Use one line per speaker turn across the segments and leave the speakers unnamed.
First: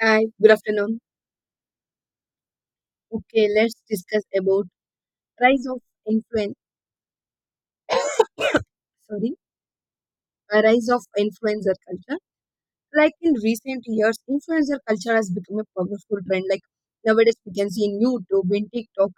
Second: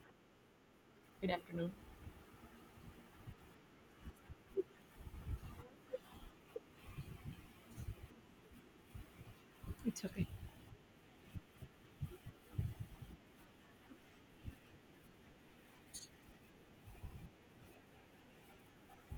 Hi, good afternoon.
Good afternoon.
Okay, let's discuss about rise of influen sorry,
It's okay.
rise of influencer culture. Like in recent years, influencer culture has become a powerful trend. Like nowadays, we can see in YouTube, in TikTok,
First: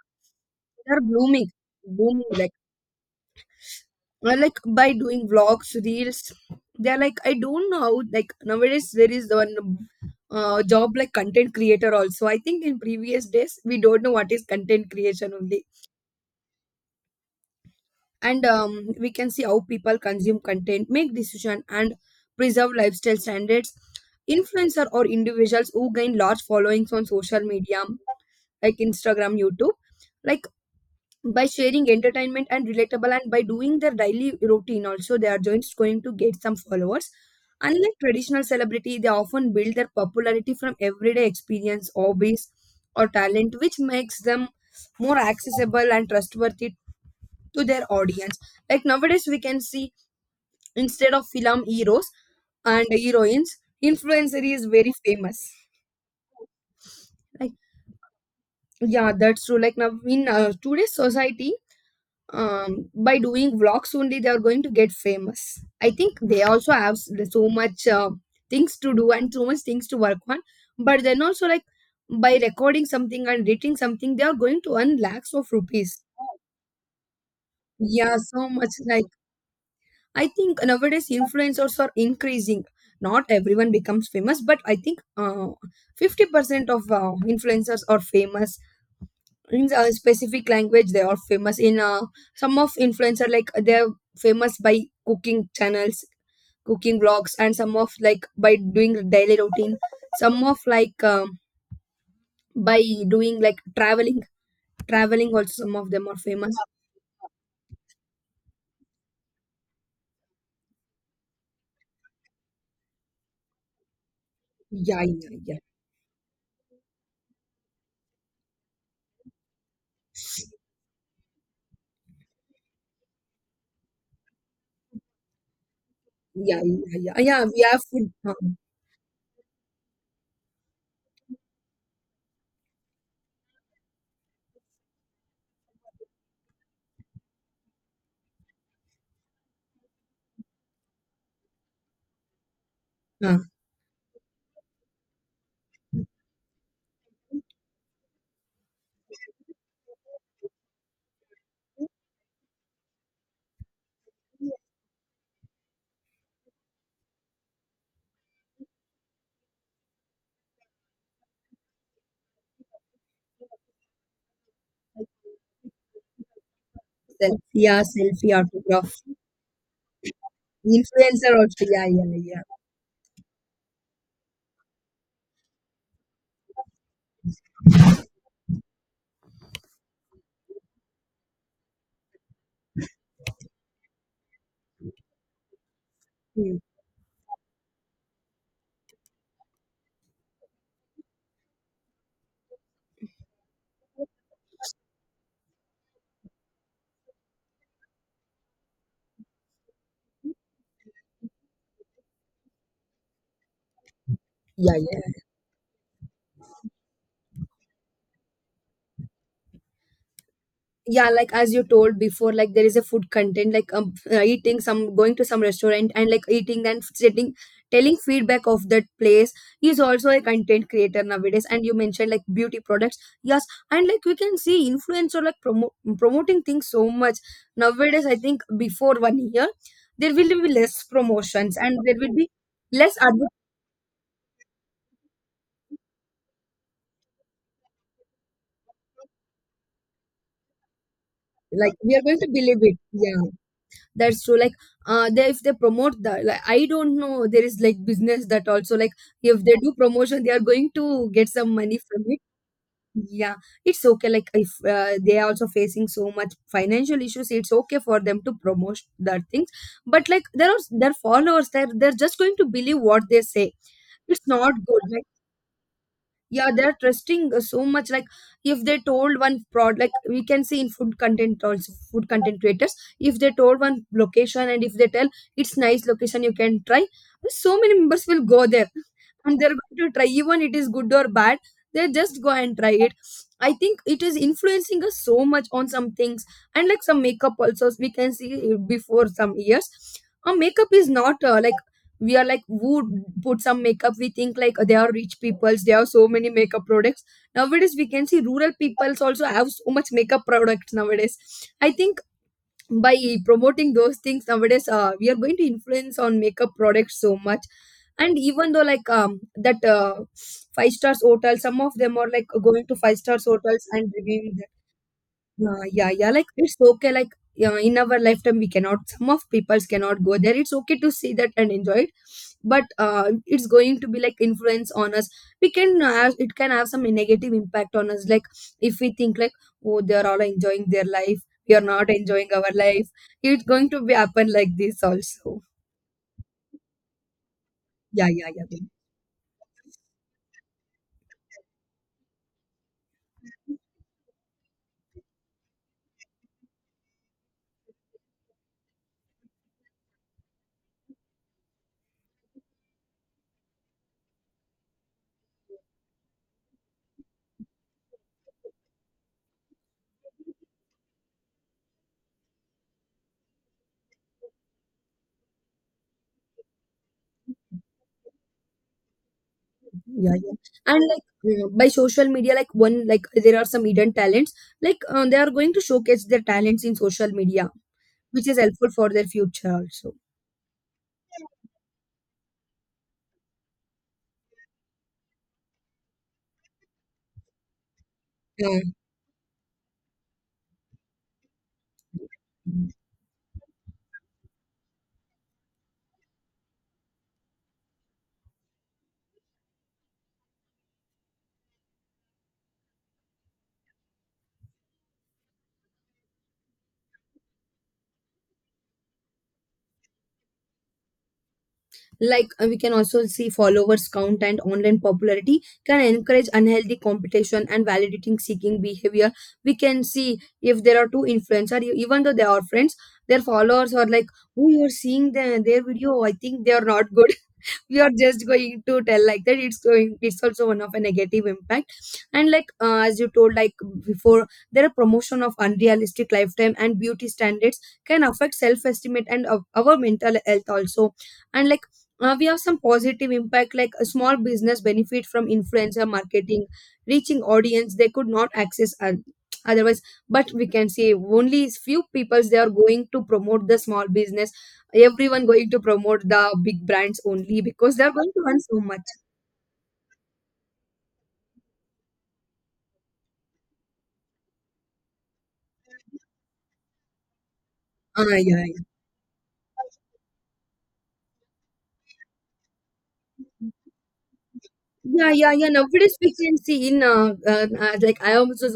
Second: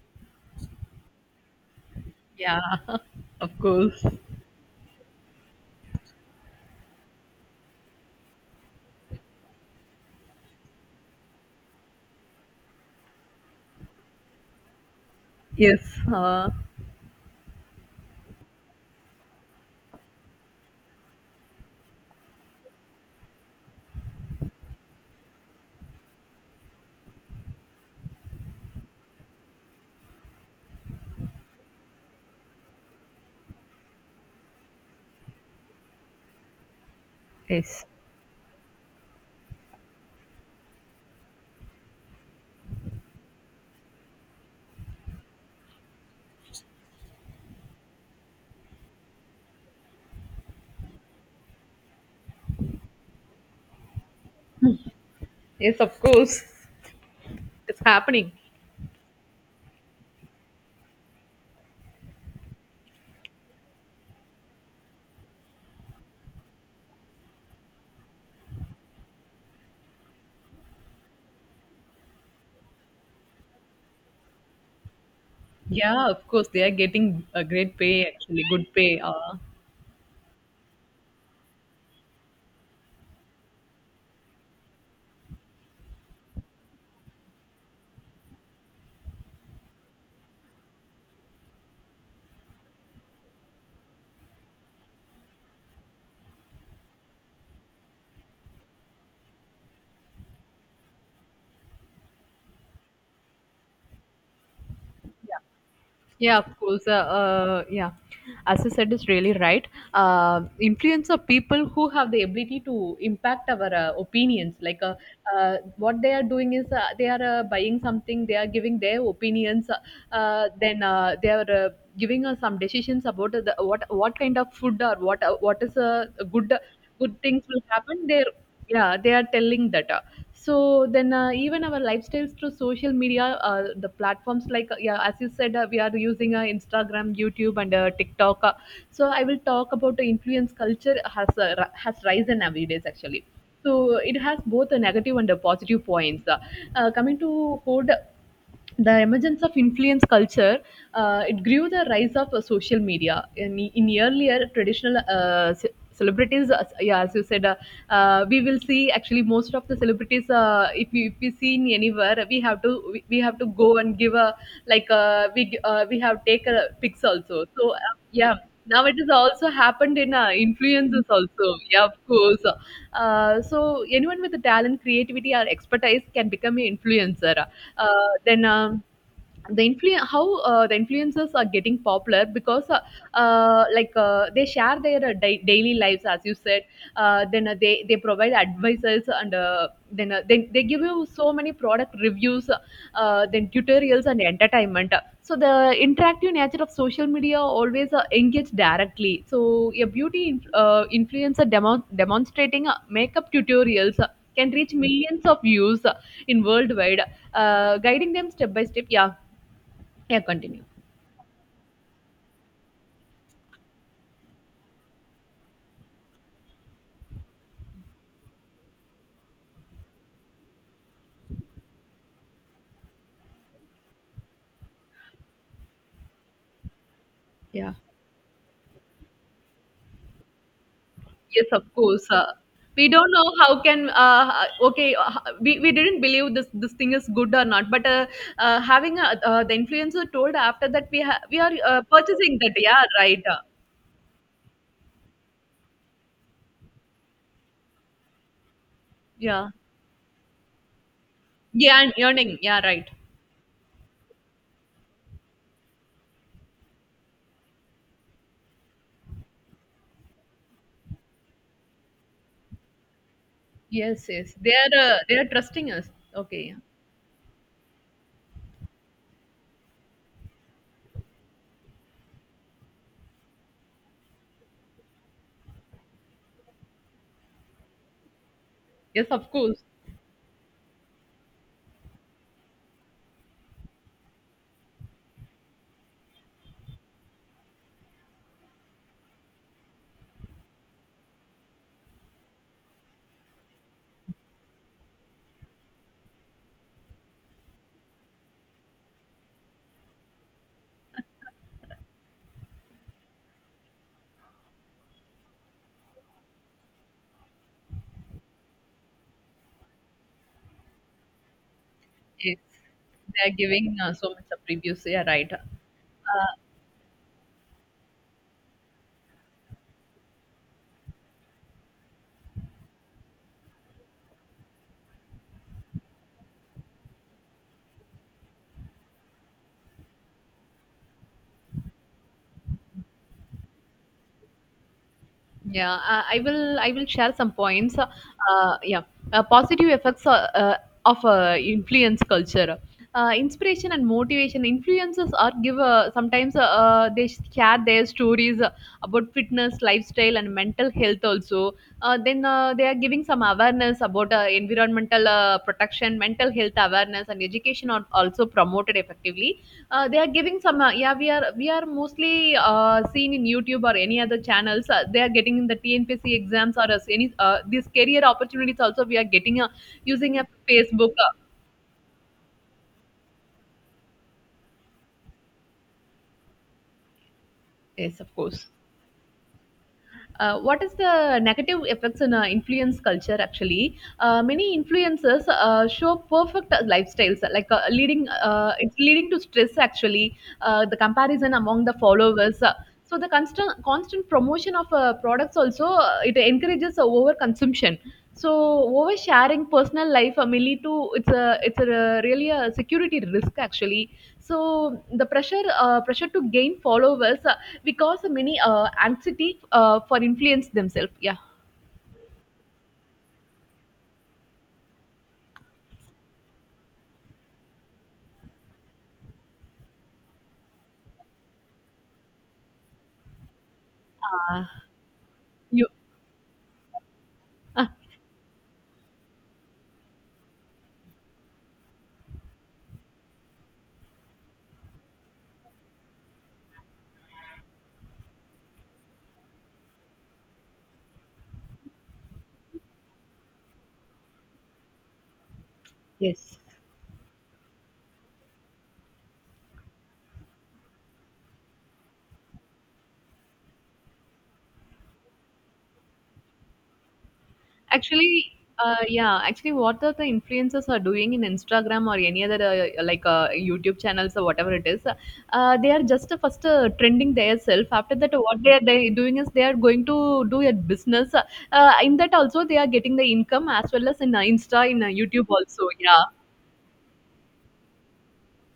they are booming. Like
Yeah, of course.
uh, like by doing vlogs, reels, they are like I don't know. Like nowadays, there is the one job like content creator also. I think in previous days, we don't know what is content creation only
Yes. Uh,
and we can see how people consume content make decision and preserve lifestyle standards influencer or individuals who gain large followings on social media like Instagram, YouTube, like by sharing entertainment and relatable and by doing their daily routine also, they are just going to get some followers.
yes.
Unlike traditional celebrity, they often build their popularity from everyday experience, hobbies or talent, which makes them more accessible and trustworthy to their audience. Like nowadays, we can see instead of film heroes and heroines, influencer is very famous.
Yes, of course.
Like
It's happening.
yeah, that's true. Like now in today's society, by doing vlogs only, they are going to get famous. I think they also have so much things to do and so much things to work on. But then also like by recording something and editing something, they are going to earn lakhs of rupees.
Yeah, of course. They are getting a great pay,
Yeah,
actually,
so
good
much
pay.
like I think nowadays influencers are increasing. Not everyone becomes famous, but I think 50% of influencers are famous in a specific language. They are famous in some of influencer like they're famous by cooking channels, cooking vlogs, and some of like by doing daily routine. Some of like by doing like traveling. Also, some of them are
Yeah,
famous.
of course. Yeah, as you said, is really right. Influence of people who have the ability to impact our opinions.
Yeah, yeah, yeah,
What they are doing is they are buying something, they are giving their opinions, then they are giving us some decisions about what kind of food or what is a good
yeah, yeah, yeah, yeah,
good things
yeah, we
will
have
happen.
food.
They are telling that. So then even our lifestyles through social media, the platforms like yeah, as you said, we are using Instagram, YouTube, and TikTok. So I will talk about the influence culture has has risen nowadays, actually.
Uh,
So it has both a negative and a positive points. Coming to food, the emergence of influence culture, it grew the rise of social media in earlier traditional celebrities. Yeah, as you said, we will see, actually, most of the celebrities. If we see in anywhere, we have to we have to go and give a like.
uh.
We have take a pics
Selfie,
also.
yeah, selfie
Yeah, now
autograph.
it has also happened in influences
Influencer
also,
also.
yeah,
Yeah,
of
yeah,
course.
yeah.
So anyone with the talent, creativity, or expertise can become an influencer. uh, then um, the influencers are getting popular because they share their daily lives, as you
Hmm.
said. Then They provide advices, and they give you so many product reviews, then tutorials and entertainment. So the interactive nature of social media always engage directly. So a beauty influencer demonstrating makeup tutorials can reach
Yeah, yeah,
millions of views in worldwide, guiding them step by step. Yeah, yeah, continue.
yeah. Like as you told before, like there is a food content, like eating some, going to some restaurant and like eating and sitting, telling feedback of that place. Is also a content creator nowadays. And you mentioned like beauty products, yes, and like we can see influencer like promoting things so much
Yeah.
nowadays. I think before 1 year, there will be less
Yes,
promotions
of
and there
course.
will be
We
less
don't
adver-
know how can okay, we didn't believe this thing is good or not. But Having a, the influencer told, after that we are
like we are going to
purchasing that,
believe it.
yeah, right.
Yeah,
uh,
that's true, like they, if they promote that, like I don't know, there is like business that also, like if
yeah
they do promotion, they are going to get some money
yeah and
from it,
earning, yeah, right.
yeah. It's okay, like if they are also facing so much financial issues, it's okay for them to promote that things. But like there are their followers, they're just going to believe what they say.
Yes,
It's
yes, they
not
are,
good.
they are trusting us.
Yeah,
Okay.
they're trusting so much, like if they told one prod like we can see in food content also, food content creators, if they told one location and if they tell it's nice location you can try, so many members will go there
Yes, of
and they're
course.
going to try, even it is good or bad, they just go and try it. I think it is influencing us so much on some things. And like some makeup also, we can see before some years a makeup is not like we are like who put some makeup we think like they are rich peoples, they have so many makeup products. Nowadays we can see rural peoples also have so much makeup products nowadays. I think by promoting those things nowadays we are going to influence on makeup products so much. And even though like that five stars hotel, some of them are like
Yes,
going to five stars
they are
hotels
giving
and
so much
reviewing.
of reviews, yeah, right.
Yeah, yeah, yeah. Like it's okay. Like yeah, in our lifetime, we cannot. Some of peoples cannot go there. It's okay to see that and enjoy it, but it's going to be like influence on us. We can have it can have some negative impact on us. Like if we think like oh they are all enjoying their life, we are not enjoying our life. It's going to be happen like this also.
Yeah, I will share some points.
Yeah, yeah, yeah, yeah,
Yeah, Positive effects of influence culture. Inspiration and motivation. Influencers are give, sometimes they share their stories about fitness, lifestyle, and mental health. Also, then they are giving some awareness about environmental protection, mental health awareness, and education are also promoted effectively. They are giving some yeah, we are, we are mostly seen in YouTube or any other channels. They are getting the TNPC exams or as any these career opportunities also. We are getting
yeah.
using a
yeah. And
Facebook.
like mm, by social media, like one, like there are some hidden talents. Like they are going to showcase their talents in social media,
Yes, of
which is
course.
helpful for their future also.
What is the negative effects in influence culture? Actually, many influencers show perfect lifestyles, leading,
Yeah.
it's leading to stress, actually. The comparison among the followers. So the constant promotion of products also, it encourages over consumption. So oversharing personal life may lead to, it's a really a security risk, actually. So the pressure, pressure to gain followers. Because many anxiety for influence themselves. Yeah.
Like we can also see followers count and online popularity can encourage unhealthy competition and validating seeking behavior. We can see if there are two influencer even though they are friends, their followers are like,
Ah,
"Oh, you're seeing the, their
you.
video. I think they are not good."
Ah.
You're just going to tell like that, it's going, it's also one of a negative impact. And like as you told like before, there are promotion of unrealistic lifetime and beauty standards, can affect self-estimate and of our mental health also. And like we have some positive impact, like a small business benefit from influencer
Yes.
marketing, reaching audience they could not access otherwise. But we can say only few peoples they are going to promote the small business, everyone going to promote the big brands only because they're going to
Actually,
earn so much.
yeah actually what are the influencers are doing in Instagram or any other, YouTube channels or whatever it is, they are just first trending their self. After
Ah,
that, what
yeah,
they
yeah,
are they doing is they are going to do a business. In that also they are getting the income, as well as in Insta, in
yeah,
YouTube
yeah, yeah.
also,
Nowadays
yeah.
we can see in like I am also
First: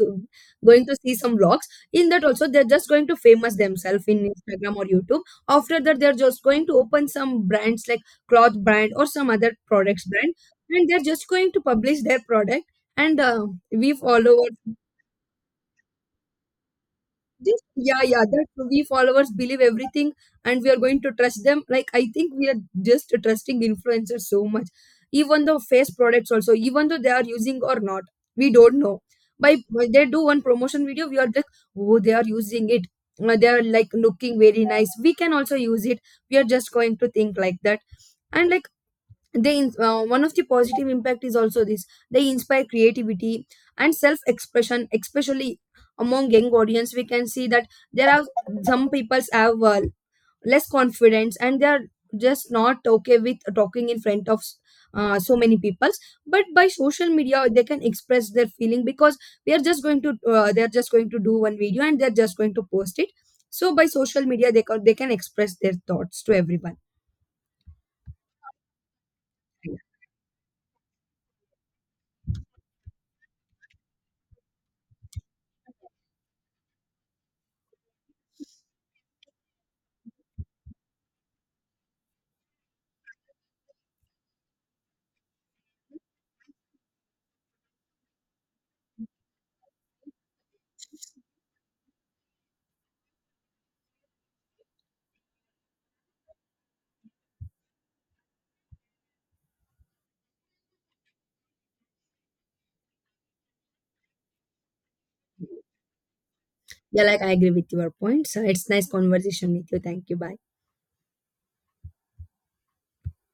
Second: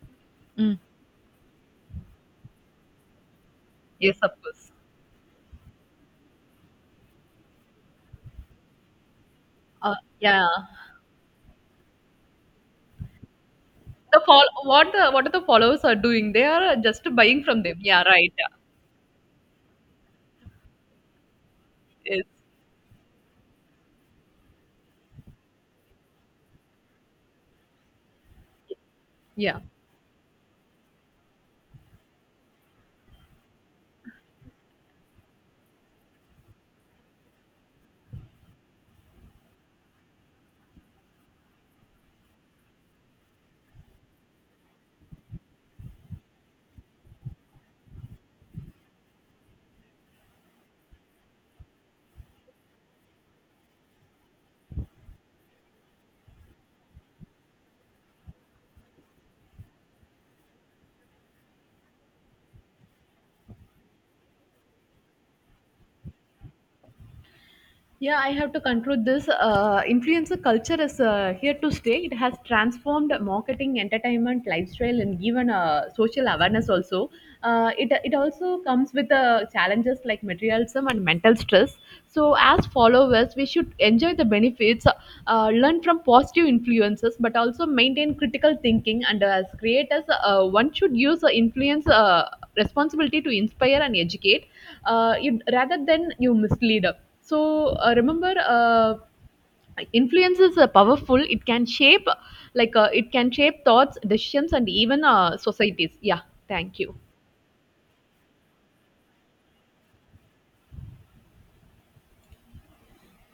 Mm.
going to see some vlogs. In that also they're just going to famous themselves
Yes,
in
of course.
Instagram or YouTube. After that they're just going to open some brands like cloth brand or some other
uh,
products brand,
yeah.
and they're just going to publish their product. And we
The fall,
follow
what the what are the followers are doing, they are just buying from
just
them.
yeah,
Yeah,
yeah,
right.
that
Yeah.
we followers believe everything and we are going to trust them. Like I
Yes.
think we are just trusting influencers so much. Even though face products also, even though they are using or not, we don't know. By
Yeah.
when they do one promotion video, we are like, oh, they are using it. They are like looking very nice. We can also use it. We are just going to think like that. And like one of the positive impact is also this, they inspire creativity and self expression especially among young audience. We can see that there are some peoples have less confidence and they are just not okay with talking in front of so many peoples, but by social media they can express their feeling, because we are just going to they're just going to do one video and they're just going to post it. So by social media they can express their thoughts to everyone.
Yeah, I have to conclude this. Influencer culture is here to stay. It has transformed marketing, entertainment, lifestyle, and given social awareness also. It also comes with challenges like materialism and mental stress. So, as followers, we should enjoy the benefits, learn from positive influences, but also maintain critical thinking. And as creators, one should use the influence responsibility to inspire and educate you, rather than you mislead. So remember, influence is powerful. It can shape, it can shape thoughts, decisions, and even societies. Yeah, thank you.
Yeah, like I agree with your points. It's nice conversation with you. Thank you. Bye.